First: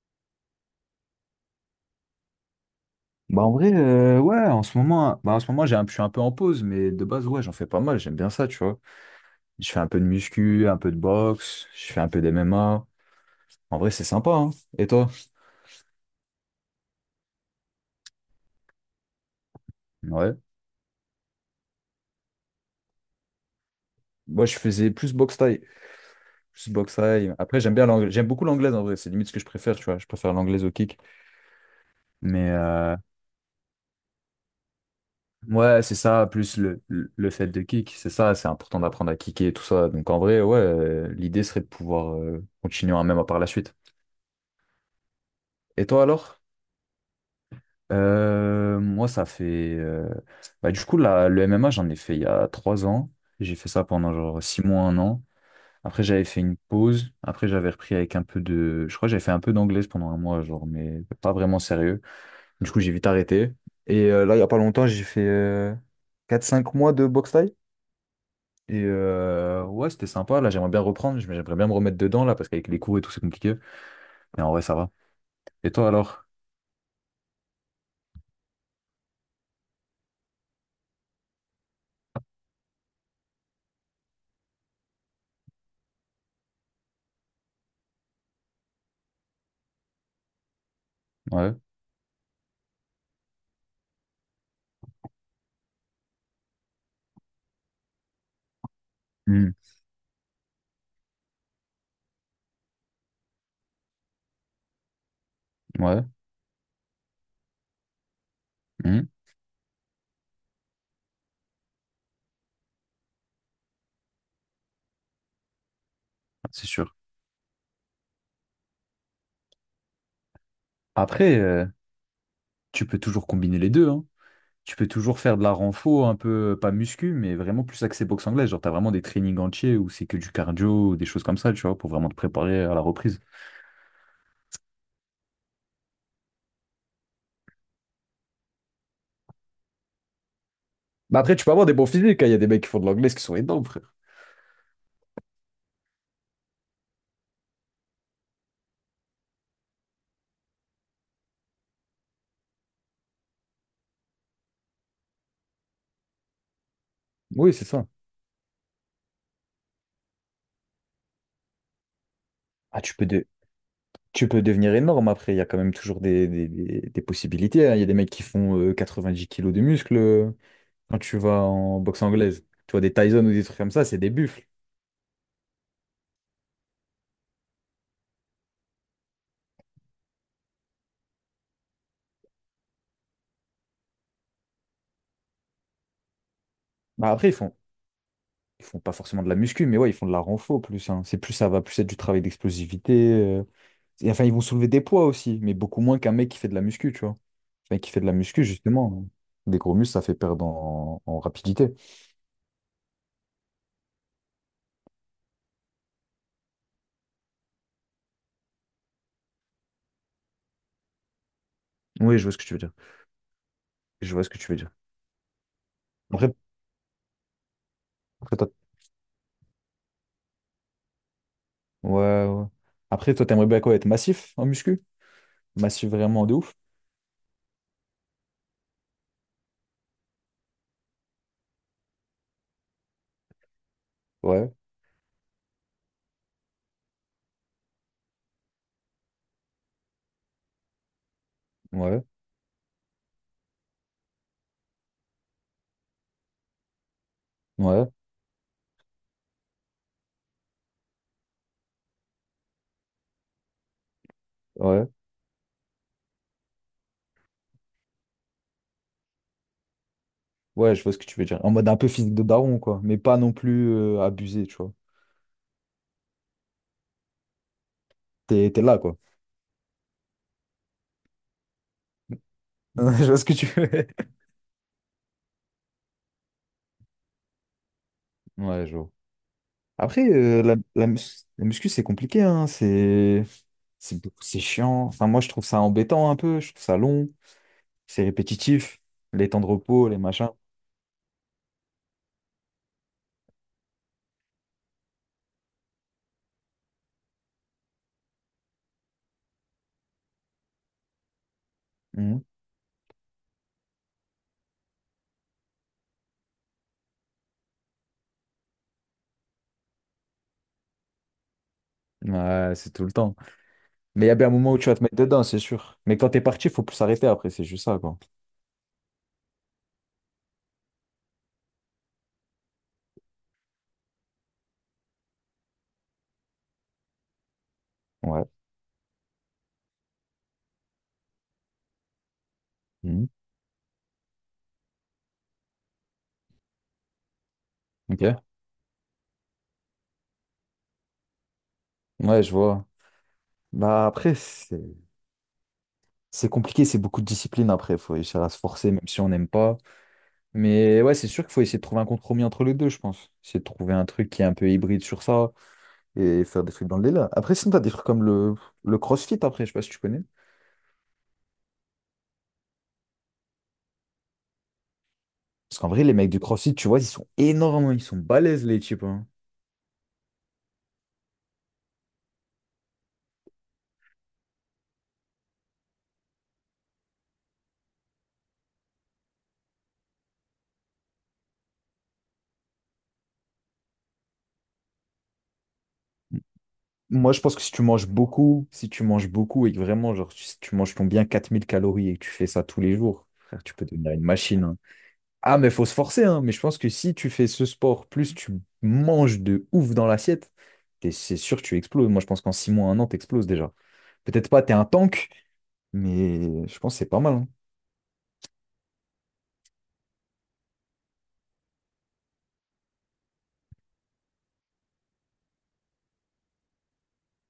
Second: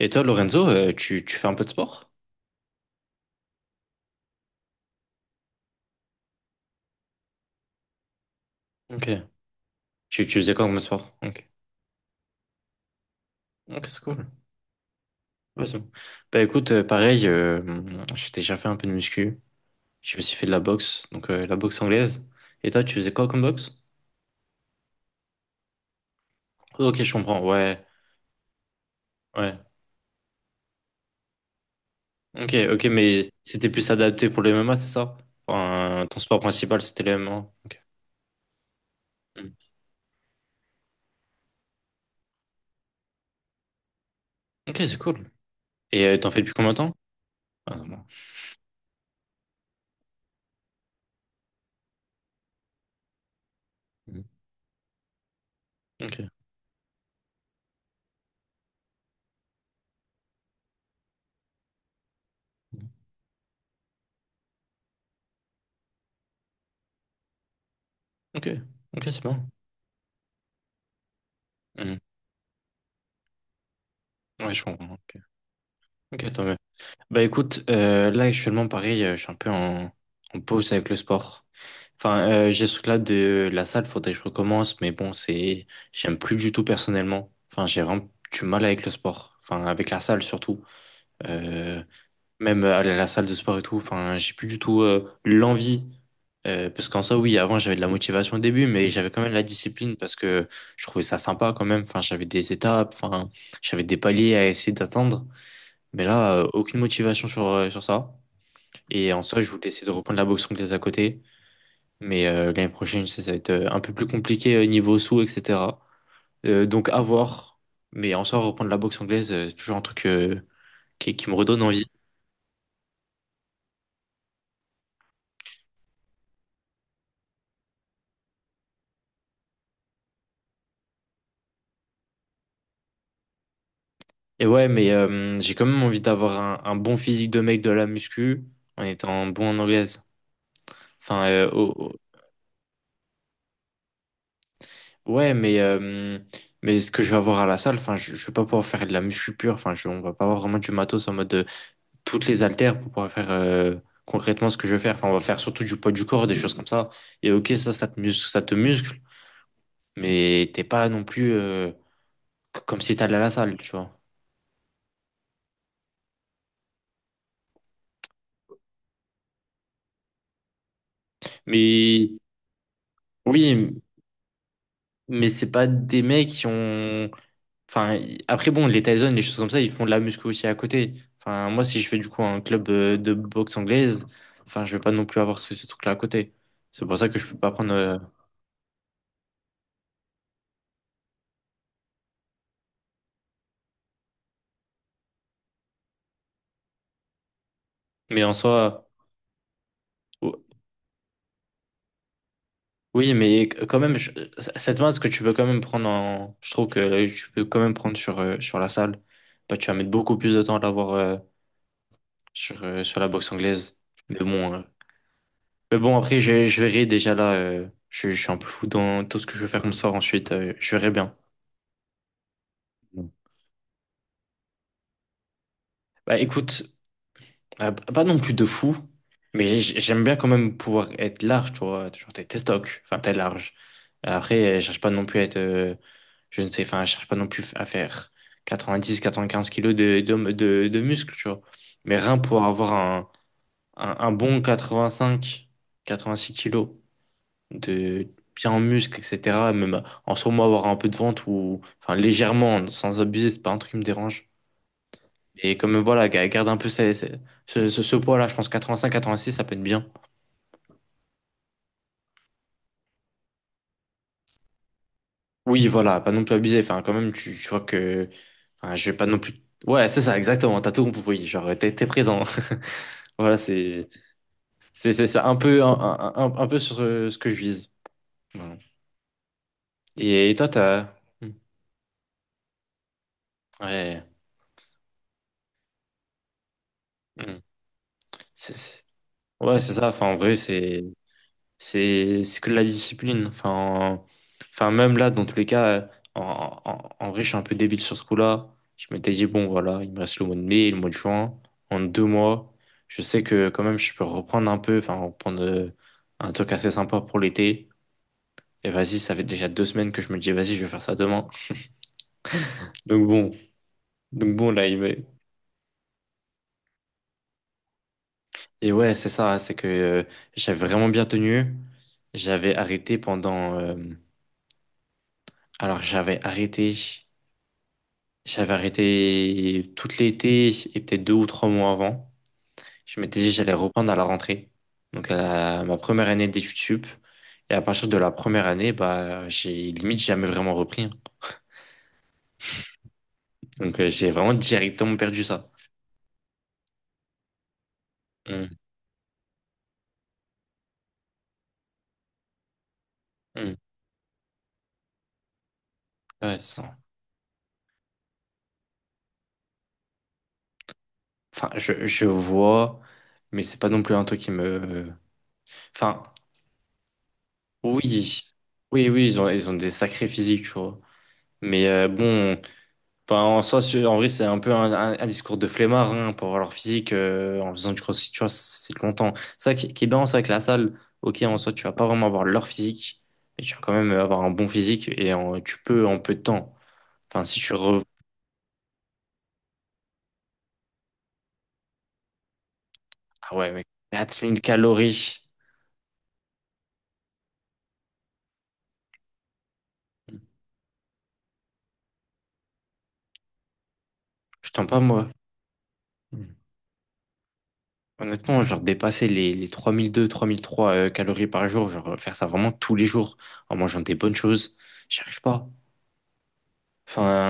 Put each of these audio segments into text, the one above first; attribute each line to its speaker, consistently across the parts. Speaker 1: Et toi, Lorenzo, tu fais un peu de sport?
Speaker 2: Bah en vrai, ouais, en ce moment, en ce moment je suis un peu en pause, mais de base, ouais, j'en fais pas mal, j'aime bien ça, tu vois.
Speaker 1: Ok.
Speaker 2: Je fais un peu de
Speaker 1: Tu faisais quoi
Speaker 2: muscu, un
Speaker 1: comme
Speaker 2: peu de
Speaker 1: sport? Ok.
Speaker 2: boxe, je fais un peu d'MMA. En
Speaker 1: Ok,
Speaker 2: vrai,
Speaker 1: c'est
Speaker 2: c'est
Speaker 1: cool.
Speaker 2: sympa, hein. Et toi?
Speaker 1: Ouais, c'est bon. Bah écoute, pareil, j'ai déjà fait un peu de muscu. J'ai
Speaker 2: Ouais.
Speaker 1: aussi fait de la boxe, donc la boxe anglaise. Et toi, tu faisais quoi comme boxe?
Speaker 2: Moi, je faisais plus boxe thaï. Plus boxe
Speaker 1: Ok, je
Speaker 2: thaï.
Speaker 1: comprends.
Speaker 2: Après, j'aime
Speaker 1: Ouais,
Speaker 2: bien l'anglais. J'aime beaucoup l'anglaise, en vrai. C'est limite ce que je
Speaker 1: ouais.
Speaker 2: préfère, tu vois. Je préfère l'anglaise au kick. Mais
Speaker 1: Ok, ok, mais c'était plus adapté pour le MMA, c'est ça?
Speaker 2: ouais, c'est
Speaker 1: Enfin, ton
Speaker 2: ça,
Speaker 1: sport
Speaker 2: plus
Speaker 1: principal, c'était le
Speaker 2: le fait
Speaker 1: MMA.
Speaker 2: de
Speaker 1: Ok.
Speaker 2: kick. C'est ça, c'est important d'apprendre à kicker
Speaker 1: Mm.
Speaker 2: et tout ça. Donc en vrai, ouais, l'idée serait de pouvoir continuer hein, même par la suite.
Speaker 1: Ok, c'est cool.
Speaker 2: Et toi
Speaker 1: Et t'en fais
Speaker 2: alors?
Speaker 1: depuis combien de temps? Ah, non, non.
Speaker 2: Moi, ça fait. Bah, du coup, là, le MMA, j'en ai fait il y a 3 ans. J'ai fait ça pendant
Speaker 1: Mm.
Speaker 2: genre 6 mois, un an. Après,
Speaker 1: Ok.
Speaker 2: j'avais fait une pause. Après, j'avais repris avec un peu de. Je crois que j'avais fait un peu d'anglaise pendant 1 mois, genre, mais pas vraiment sérieux. Du coup,
Speaker 1: Mm.
Speaker 2: j'ai vite arrêté. Et là, il y a pas longtemps, j'ai fait 4-5 mois de boxe thaï.
Speaker 1: Ok,
Speaker 2: Et
Speaker 1: ok, c'est bon.
Speaker 2: ouais, c'était sympa. Là, j'aimerais bien reprendre. Mais j'aimerais bien me remettre
Speaker 1: Mm.
Speaker 2: dedans, là, parce qu'avec les cours et tout, c'est compliqué. Mais en
Speaker 1: Ouais,
Speaker 2: vrai,
Speaker 1: je
Speaker 2: ça va.
Speaker 1: comprends. Ok,
Speaker 2: Et toi, alors?
Speaker 1: ok, tant mieux. Bah écoute, là actuellement pareil, je suis un peu en pause avec le sport. Enfin, j'ai ce truc-là de la salle, faudrait que je recommence, mais bon, c'est, j'aime plus du tout personnellement. Enfin, j'ai vraiment du mal avec le sport. Enfin, avec la salle surtout.
Speaker 2: Ouais.
Speaker 1: Euh, Même aller à la salle de sport et tout. Enfin, j'ai plus du tout l'envie. Parce qu'en soi, oui, avant j'avais de la motivation au début, mais j'avais quand même la
Speaker 2: Hmm.
Speaker 1: discipline parce que je trouvais ça sympa quand même. Enfin, j'avais des étapes, enfin, j'avais des paliers à essayer d'atteindre.
Speaker 2: Ouais.
Speaker 1: Mais là, aucune motivation sur ça.
Speaker 2: Hmm.
Speaker 1: Et en soi, je voulais essayer de reprendre la boxe anglaise à côté. Mais l'année prochaine, ça va être un peu plus compliqué niveau sous, etc.
Speaker 2: C'est
Speaker 1: Donc
Speaker 2: sûr.
Speaker 1: à voir. Mais en soi, reprendre la boxe anglaise, c'est toujours un truc qui me
Speaker 2: Après.
Speaker 1: redonne envie.
Speaker 2: Tu peux toujours combiner les deux, hein. Tu peux toujours faire de la renfo, un peu, pas muscu, mais vraiment plus axé boxe anglaise. Genre, t'as vraiment des trainings entiers où c'est que du cardio, ou des choses comme ça, tu vois, pour vraiment te préparer à la reprise.
Speaker 1: Et ouais, mais j'ai quand même envie d'avoir un bon physique de mec de la muscu en étant bon en anglaise.
Speaker 2: Bah
Speaker 1: Enfin,
Speaker 2: après, tu peux avoir des bons physiques, hein. Il y a des mecs qui font de l'anglaise qui sont énormes, frère.
Speaker 1: ouais, mais ce que je vais avoir à la salle, enfin, je vais pas pouvoir faire de la muscu pure. Enfin, on va pas avoir vraiment du matos en mode, toutes les haltères pour pouvoir faire concrètement ce que je veux faire. Enfin, on va faire surtout du poids du corps, des choses comme ça. Et ok,
Speaker 2: Oui, c'est ça.
Speaker 1: ça te muscle, mais t'es pas non plus comme
Speaker 2: Ah, tu
Speaker 1: si
Speaker 2: peux,
Speaker 1: t'allais à
Speaker 2: de-
Speaker 1: la salle, tu vois.
Speaker 2: Tu peux devenir énorme après. Il y a quand même toujours des possibilités, hein. Il y a des mecs qui font 90 kilos de muscles quand tu vas en boxe
Speaker 1: Mais
Speaker 2: anglaise. Tu vois, des Tyson ou des trucs comme
Speaker 1: oui,
Speaker 2: ça, c'est des buffles.
Speaker 1: mais c'est pas des mecs qui ont. Enfin, après, bon, les Tyson, les choses comme ça, ils font de la muscu aussi à côté. Enfin, moi, si je fais du coup un club de boxe anglaise, enfin, je vais pas non plus avoir ce truc-là à côté. C'est pour ça
Speaker 2: Bah,
Speaker 1: que je
Speaker 2: après, ils
Speaker 1: peux pas
Speaker 2: font,
Speaker 1: prendre.
Speaker 2: ils font pas forcément de la muscu, mais ouais, ils font de la renfo plus, hein. C'est plus ça va plus être du travail d'explosivité. Et enfin, ils vont soulever des poids aussi, mais beaucoup moins qu'un mec qui fait de la muscu, tu vois. Un mec qui fait de la
Speaker 1: Mais en
Speaker 2: muscu,
Speaker 1: soi.
Speaker 2: justement, des gros muscles, ça fait perdre en, en rapidité.
Speaker 1: Oui, mais quand même, cette masse que tu peux quand même prendre en. Je trouve que tu peux quand même prendre sur la salle. Bah, tu vas mettre beaucoup plus de temps à l'avoir
Speaker 2: Oui, je vois ce que tu veux
Speaker 1: sur,
Speaker 2: dire.
Speaker 1: euh, sur la boxe anglaise.
Speaker 2: Je
Speaker 1: Mais
Speaker 2: vois ce que tu
Speaker 1: bon,
Speaker 2: veux
Speaker 1: euh,
Speaker 2: dire.
Speaker 1: mais bon après,
Speaker 2: Après,
Speaker 1: je verrai déjà là. Je suis
Speaker 2: après,
Speaker 1: un peu
Speaker 2: toi,
Speaker 1: fou dans tout ce que je vais faire comme soir ensuite. Je verrai bien.
Speaker 2: ouais, ouais.
Speaker 1: Mm.
Speaker 2: Après, toi, t'aimerais bien quoi, être massif en muscu? Massif
Speaker 1: Bah
Speaker 2: vraiment de ouf?
Speaker 1: écoute, pas non plus de fou, mais j'aime bien quand même pouvoir être large, tu vois. Genre, t'es stock, enfin, t'es large.
Speaker 2: Ouais,
Speaker 1: Après, je cherche pas non plus à être, je ne sais, enfin, je cherche pas non plus à faire 90, 95 kilos de muscles, tu vois. Mais
Speaker 2: ouais,
Speaker 1: rien pour avoir un bon 85, 86 kilos
Speaker 2: ouais,
Speaker 1: de bien en muscles, etc. Même en sûrement avoir un peu de ventre ou, enfin, légèrement, sans abuser, c'est pas un truc qui me dérange.
Speaker 2: ouais.
Speaker 1: Et comme, voilà, garde un peu ce poids-là, je pense 85, 86, ça peut être bien.
Speaker 2: Ouais, je vois ce que tu veux dire. En mode un peu physique de daron, quoi. Mais pas non plus abusé, tu vois.
Speaker 1: Oui, voilà, pas non plus abusé. Enfin, quand même, tu vois que.
Speaker 2: T'es, t'es
Speaker 1: Enfin,
Speaker 2: là,
Speaker 1: je vais
Speaker 2: quoi.
Speaker 1: pas non plus. Ouais, c'est ça, exactement. T'as tout compris. Genre, t'es présent.
Speaker 2: Je vois ce que
Speaker 1: Voilà,
Speaker 2: tu
Speaker 1: c'est,
Speaker 2: veux.
Speaker 1: c'est, c'est ça. Un peu, un peu sur ce que je vise. Voilà.
Speaker 2: Ouais, je vois. Après,
Speaker 1: Et toi, t'as. Hmm.
Speaker 2: la muscu, c'est compliqué, hein.
Speaker 1: Ouais.
Speaker 2: C'est chiant. Enfin, moi, je trouve ça embêtant un peu. Je trouve ça long.
Speaker 1: Hmm.
Speaker 2: C'est
Speaker 1: C'est,
Speaker 2: répétitif.
Speaker 1: c'est-
Speaker 2: Les temps de
Speaker 1: Ouais, c'est
Speaker 2: repos,
Speaker 1: ça.
Speaker 2: les
Speaker 1: Enfin, en
Speaker 2: machins.
Speaker 1: vrai, c'est. C'est que de la discipline. Enfin, enfin, même là, dans tous les cas, en vrai, je suis un peu débile sur ce coup-là. Je m'étais dit, bon, voilà, il me reste le mois de mai et le mois de juin. En deux
Speaker 2: Mhm.
Speaker 1: mois, je sais que quand même, je peux reprendre un peu, enfin, reprendre un truc assez sympa pour l'été. Et vas-y, ça fait déjà 2 semaines que je me dis, vas-y, je vais faire ça demain.
Speaker 2: Ouais, c'est tout le
Speaker 1: Donc
Speaker 2: temps.
Speaker 1: bon,
Speaker 2: Mais il y a bien un
Speaker 1: donc bon,
Speaker 2: moment où
Speaker 1: là,
Speaker 2: tu vas te mettre dedans, c'est sûr. Mais quand t'es parti, faut plus s'arrêter après. C'est juste ça, quoi.
Speaker 1: et ouais, c'est ça, c'est que j'avais vraiment bien tenu. J'avais arrêté alors, j'avais arrêté.
Speaker 2: Ouais.
Speaker 1: J'avais arrêté tout l'été et peut-être 2 ou 3 mois avant. Je
Speaker 2: Mhm.
Speaker 1: m'étais dit que j'allais reprendre à la rentrée. Donc ma première année d'études sup. Et à partir de la
Speaker 2: Ok.
Speaker 1: première année, bah j'ai limite jamais vraiment repris, hein.
Speaker 2: Ouais, je vois.
Speaker 1: Donc
Speaker 2: Bah,
Speaker 1: j'ai
Speaker 2: après,
Speaker 1: vraiment
Speaker 2: c'est.
Speaker 1: directement perdu ça.
Speaker 2: C'est compliqué, c'est beaucoup de discipline après. Il faut essayer à se
Speaker 1: Mm.
Speaker 2: forcer, même si on n'aime pas. Mais ouais, c'est sûr qu'il faut essayer de trouver un compromis entre les deux, je pense. Essayer de
Speaker 1: Mm.
Speaker 2: trouver un truc qui est un peu hybride sur ça et
Speaker 1: Ouais,
Speaker 2: faire des
Speaker 1: c'est
Speaker 2: trucs
Speaker 1: ça.
Speaker 2: dans le délire. Après, sinon, t'as des trucs comme le CrossFit après, je sais pas si tu connais.
Speaker 1: Enfin, je vois, mais c'est pas non plus un truc qui me.
Speaker 2: Parce qu'en vrai, les
Speaker 1: Enfin,
Speaker 2: mecs du CrossFit, tu vois, ils sont énormes, ils sont
Speaker 1: oui,
Speaker 2: balèzes, les types,
Speaker 1: oui,
Speaker 2: hein.
Speaker 1: oui, ils ont des sacrés physiques, tu vois. Mais bon. Enfin, en soi, en vrai, c'est un peu un discours de flemmard, hein, pour avoir leur physique en faisant du crossfit, tu vois, c'est longtemps. C'est ça qui est bien, c'est avec la salle. Ok, en soi, tu vas pas vraiment avoir leur physique, mais tu vas quand même avoir un bon physique et tu peux en peu de temps.
Speaker 2: Moi, je
Speaker 1: Enfin,
Speaker 2: pense
Speaker 1: si
Speaker 2: que si
Speaker 1: tu
Speaker 2: tu
Speaker 1: re...
Speaker 2: manges beaucoup, que vraiment, genre, si tu manges ton bien 4 000 calories et que tu fais ça tous les jours,
Speaker 1: Ah
Speaker 2: frère,
Speaker 1: ouais,
Speaker 2: tu peux
Speaker 1: mec,
Speaker 2: devenir une
Speaker 1: 4000
Speaker 2: machine, hein.
Speaker 1: calories,
Speaker 2: Ah, mais faut se forcer, hein. Mais je pense que si tu fais ce sport, plus tu manges de ouf dans l'assiette, c'est sûr que tu exploses. Moi, je pense qu'en 6 mois, un an, t'exploses déjà. Peut-être pas,
Speaker 1: je
Speaker 2: t'es un
Speaker 1: tends pas, moi.
Speaker 2: tank, mais je pense que c'est pas mal, hein.
Speaker 1: Honnêtement, genre dépasser les 3002, 3003 calories par jour, genre faire ça vraiment tous les jours en mangeant des bonnes choses, j'y arrive pas.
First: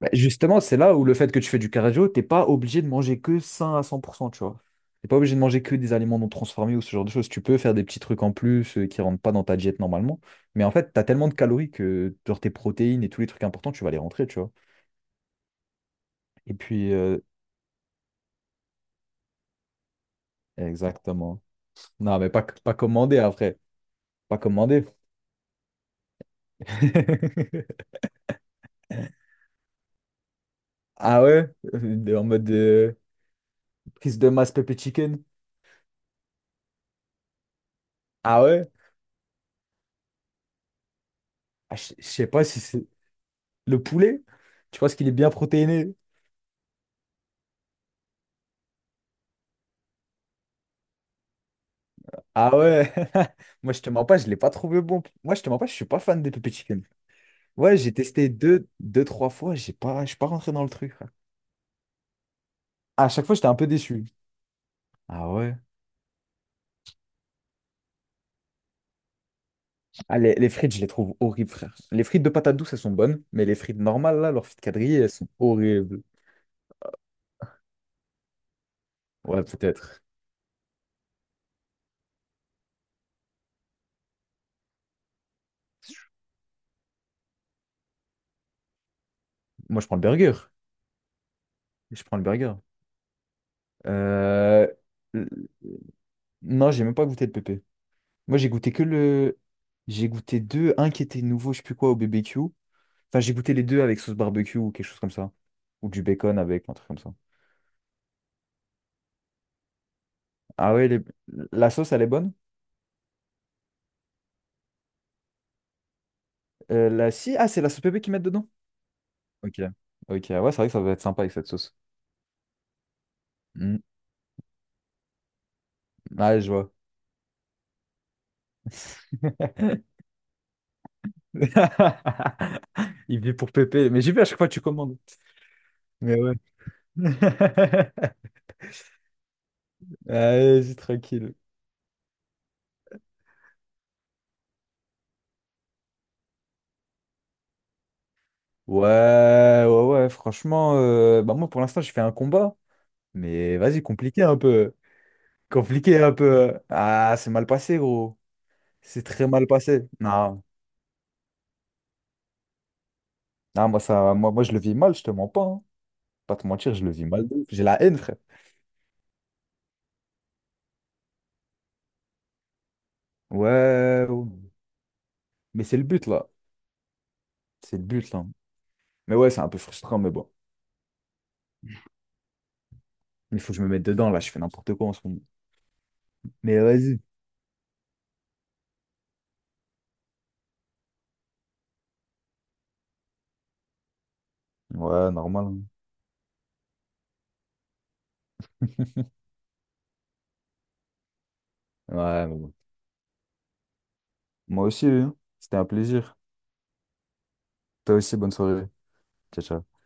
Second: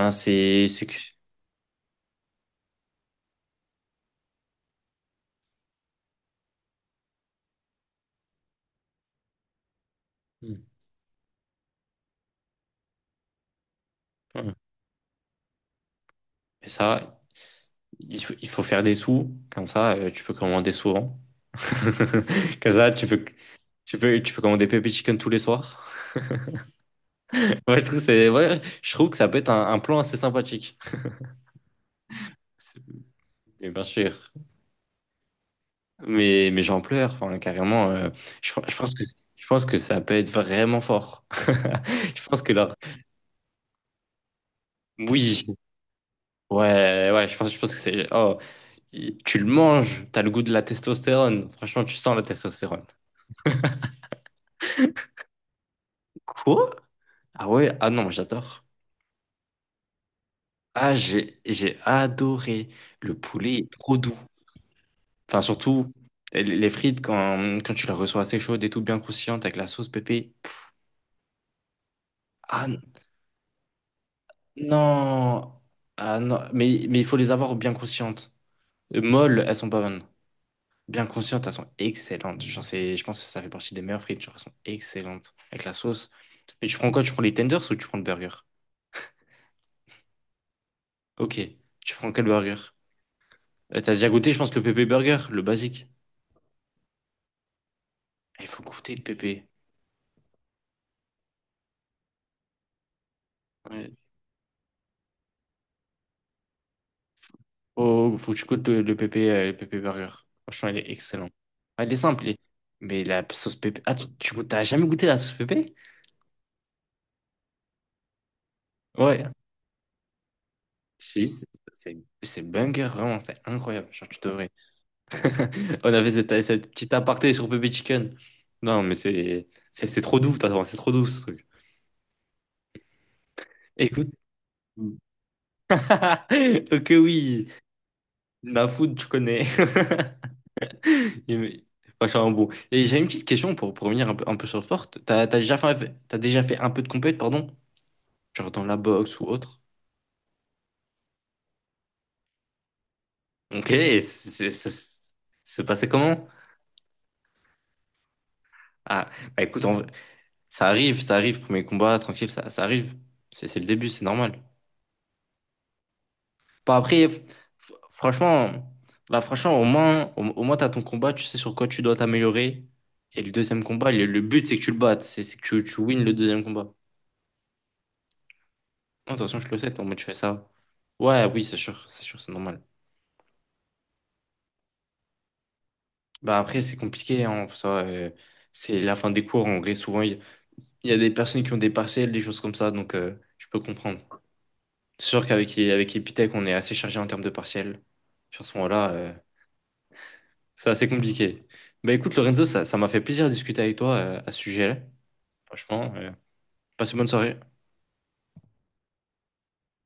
Speaker 2: Bah, justement, c'est
Speaker 1: c'est
Speaker 2: là
Speaker 1: que...
Speaker 2: où le fait que tu fais du cardio, t'es pas obligé de manger que sain à 100%, tu vois. T'es pas obligé de manger que des aliments non transformés ou ce genre de choses. Tu peux faire des petits trucs en plus qui rentrent pas dans ta diète normalement. Mais en fait, t'as tellement de calories que genre, tes protéines et tous les trucs importants, tu vas les rentrer, tu vois.
Speaker 1: Ouais.
Speaker 2: Et
Speaker 1: Et
Speaker 2: puis,
Speaker 1: ça, il faut faire des sous. Comme ça, tu peux commander souvent.
Speaker 2: exactement. Non, mais pas,
Speaker 1: Comme
Speaker 2: pas
Speaker 1: ça, tu
Speaker 2: commandé
Speaker 1: peux,
Speaker 2: après.
Speaker 1: tu peux, tu
Speaker 2: Pas
Speaker 1: peux commander
Speaker 2: commandé.
Speaker 1: Pepper Chicken tous les soirs. Ouais, je trouve que ouais, je trouve que ça peut être un plan assez sympathique.
Speaker 2: Ah ouais? En mode
Speaker 1: C'est-
Speaker 2: de
Speaker 1: et bien
Speaker 2: prise de
Speaker 1: sûr.
Speaker 2: masse pépé chicken.
Speaker 1: Mais j'en pleure, enfin, carrément.
Speaker 2: Ah
Speaker 1: Je,
Speaker 2: ouais?
Speaker 1: je pense que, je pense que ça peut être vraiment fort.
Speaker 2: Ah, je
Speaker 1: Je
Speaker 2: sais
Speaker 1: pense
Speaker 2: pas
Speaker 1: que
Speaker 2: si
Speaker 1: leur...
Speaker 2: c'est le poulet. Tu vois ce qu'il est bien
Speaker 1: Oui.
Speaker 2: protéiné.
Speaker 1: Ouais, ouais, je pense que c'est... Oh, tu le manges, t'as le goût de la testostérone. Franchement, tu sens la
Speaker 2: Ah
Speaker 1: testostérone.
Speaker 2: ouais? Moi, je te mens pas, je l'ai pas trouvé bon. Moi, je te mens pas, je suis pas fan des pépé
Speaker 1: Quoi?
Speaker 2: chicken.
Speaker 1: Ah
Speaker 2: Ouais,
Speaker 1: ouais, ah
Speaker 2: j'ai
Speaker 1: non,
Speaker 2: testé
Speaker 1: j'adore.
Speaker 2: deux, trois fois, j'ai pas, je suis pas rentré dans le truc,
Speaker 1: Ah,
Speaker 2: frère.
Speaker 1: j'ai adoré.
Speaker 2: À
Speaker 1: Le
Speaker 2: chaque fois, j'étais un
Speaker 1: poulet
Speaker 2: peu
Speaker 1: est trop
Speaker 2: déçu.
Speaker 1: doux.
Speaker 2: Ah
Speaker 1: Enfin,
Speaker 2: ouais?
Speaker 1: surtout, les frites, quand tu les reçois assez chaudes et tout bien croustillantes avec la sauce
Speaker 2: Ah,
Speaker 1: pépé.
Speaker 2: les
Speaker 1: Pff,
Speaker 2: frites, je les trouve horribles, frère. Les frites de patates
Speaker 1: ah
Speaker 2: douces, elles
Speaker 1: n-
Speaker 2: sont bonnes, mais les frites normales, là, leurs frites quadrillées, elles sont
Speaker 1: non!
Speaker 2: horribles.
Speaker 1: Ah non! Mais il faut les avoir bien croustillantes.
Speaker 2: Ouais,
Speaker 1: Molles, elles sont pas
Speaker 2: peut-être.
Speaker 1: bonnes. Bien croustillantes, elles sont excellentes. Genre, je pense que ça fait partie des meilleures frites. Genre, elles sont excellentes avec la sauce. Mais tu prends quoi? Tu prends les tenders ou tu prends le burger?
Speaker 2: Moi, je prends le burger.
Speaker 1: Ok. Tu
Speaker 2: Je
Speaker 1: prends
Speaker 2: prends le
Speaker 1: quel
Speaker 2: burger.
Speaker 1: burger? T'as déjà goûté, je pense, le
Speaker 2: Euh,
Speaker 1: pépé burger,
Speaker 2: l-
Speaker 1: le basique.
Speaker 2: Non, j'ai même pas goûté le pépé. Moi,
Speaker 1: Ah, il
Speaker 2: j'ai
Speaker 1: faut
Speaker 2: goûté que
Speaker 1: goûter le
Speaker 2: le.
Speaker 1: pépé.
Speaker 2: J'ai goûté deux. Un qui était nouveau, je sais plus quoi, au BBQ. Enfin, j'ai goûté les deux
Speaker 1: Ouais.
Speaker 2: avec sauce barbecue ou quelque chose comme ça. Ou du bacon avec, un truc comme ça.
Speaker 1: Oh, faut que tu goûtes le pépé burger. Franchement,
Speaker 2: Ah
Speaker 1: il
Speaker 2: ouais,
Speaker 1: est excellent.
Speaker 2: la
Speaker 1: Ah,
Speaker 2: sauce,
Speaker 1: il est
Speaker 2: elle est
Speaker 1: simple,
Speaker 2: bonne?
Speaker 1: mais la sauce pépé. Ah, t'as jamais goûté la sauce pépé?
Speaker 2: Si, ah, c'est la sauce pépé qu'ils mettent dedans?
Speaker 1: Ouais.
Speaker 2: Ok. Ok, ouais, c'est vrai que ça va être
Speaker 1: Je te
Speaker 2: sympa
Speaker 1: dis,
Speaker 2: avec
Speaker 1: C'est
Speaker 2: cette sauce.
Speaker 1: c'est- c'est banger, vraiment, c'est
Speaker 2: Mm.
Speaker 1: incroyable. Genre, tu devrais. On avait
Speaker 2: Ouais,
Speaker 1: cette,
Speaker 2: je vois.
Speaker 1: cette petite aparté sur pépé chicken. Non, mais c'est trop doux, c'est trop doux ce truc.
Speaker 2: Il vit pour pépé. Mais
Speaker 1: Écoute.
Speaker 2: j'ai vu à chaque fois que tu commandes. Mais ouais.
Speaker 1: Ok, oui. La food, tu connais.
Speaker 2: Allez, c'est tranquille.
Speaker 1: Il- Vachement bon. Et j'ai une petite question pour revenir un peu sur le sport. T'as déjà fait un peu de compète, pardon? Genre dans la boxe ou autre?
Speaker 2: Ouais, ouais, ouais, franchement, bah moi pour l'instant j'ai fait un combat, mais
Speaker 1: Ok,
Speaker 2: vas-y,
Speaker 1: c'est
Speaker 2: compliqué un
Speaker 1: c'est-
Speaker 2: peu.
Speaker 1: c'est- c'est passé
Speaker 2: Compliqué un
Speaker 1: comment?
Speaker 2: peu. Ah, c'est mal passé, gros. C'est
Speaker 1: Ah,
Speaker 2: très
Speaker 1: bah
Speaker 2: mal
Speaker 1: écoute, en vrai,
Speaker 2: passé. Non,
Speaker 1: ça arrive, premier combat, tranquille, ça arrive. C'est le
Speaker 2: non,
Speaker 1: début, c'est normal.
Speaker 2: moi je le vis mal, je te mens pas, hein. Pas te mentir,
Speaker 1: Pas
Speaker 2: je le vis
Speaker 1: après,
Speaker 2: mal. De ouf. J'ai la haine, frère.
Speaker 1: franchement, franchement, au moins, au moins t'as ton combat, tu sais sur quoi tu dois t'améliorer. Et le deuxième combat,
Speaker 2: Ouais, ouais,
Speaker 1: le
Speaker 2: ouais.
Speaker 1: but, c'est que tu le battes, c'est que
Speaker 2: Mais c'est
Speaker 1: tu
Speaker 2: le
Speaker 1: wins
Speaker 2: but
Speaker 1: le
Speaker 2: là.
Speaker 1: deuxième combat.
Speaker 2: C'est le but là.
Speaker 1: Non,
Speaker 2: Mais
Speaker 1: de toute
Speaker 2: ouais,
Speaker 1: façon,
Speaker 2: c'est
Speaker 1: je
Speaker 2: un peu
Speaker 1: le sais, ton mode,
Speaker 2: frustrant,
Speaker 1: tu
Speaker 2: mais
Speaker 1: fais
Speaker 2: bon.
Speaker 1: ça. Ouais, oui, c'est sûr, c'est sûr, c'est normal.
Speaker 2: Il faut que je me mette dedans, là, je fais n'importe quoi en ce moment.
Speaker 1: Bah
Speaker 2: Mais
Speaker 1: après, c'est
Speaker 2: vas-y.
Speaker 1: compliqué, hein, c'est la fin des cours, en vrai, souvent, il y a des personnes qui ont des partiels, des choses comme ça, donc je peux comprendre. C'est
Speaker 2: Ouais,
Speaker 1: sûr
Speaker 2: normal,
Speaker 1: qu'avec
Speaker 2: hein.
Speaker 1: avec Epitech, on est assez chargé en termes de partiels. Sur ce moment-là, c'est assez compliqué. Bah écoute,
Speaker 2: Ouais, mais
Speaker 1: Lorenzo,
Speaker 2: bon.
Speaker 1: ça m'a fait plaisir de discuter avec toi à ce
Speaker 2: Moi
Speaker 1: sujet-là.
Speaker 2: aussi, hein. C'était un
Speaker 1: Franchement,
Speaker 2: plaisir.
Speaker 1: passe une bonne soirée.
Speaker 2: Toi aussi, bonne soirée. Ciao, ciao.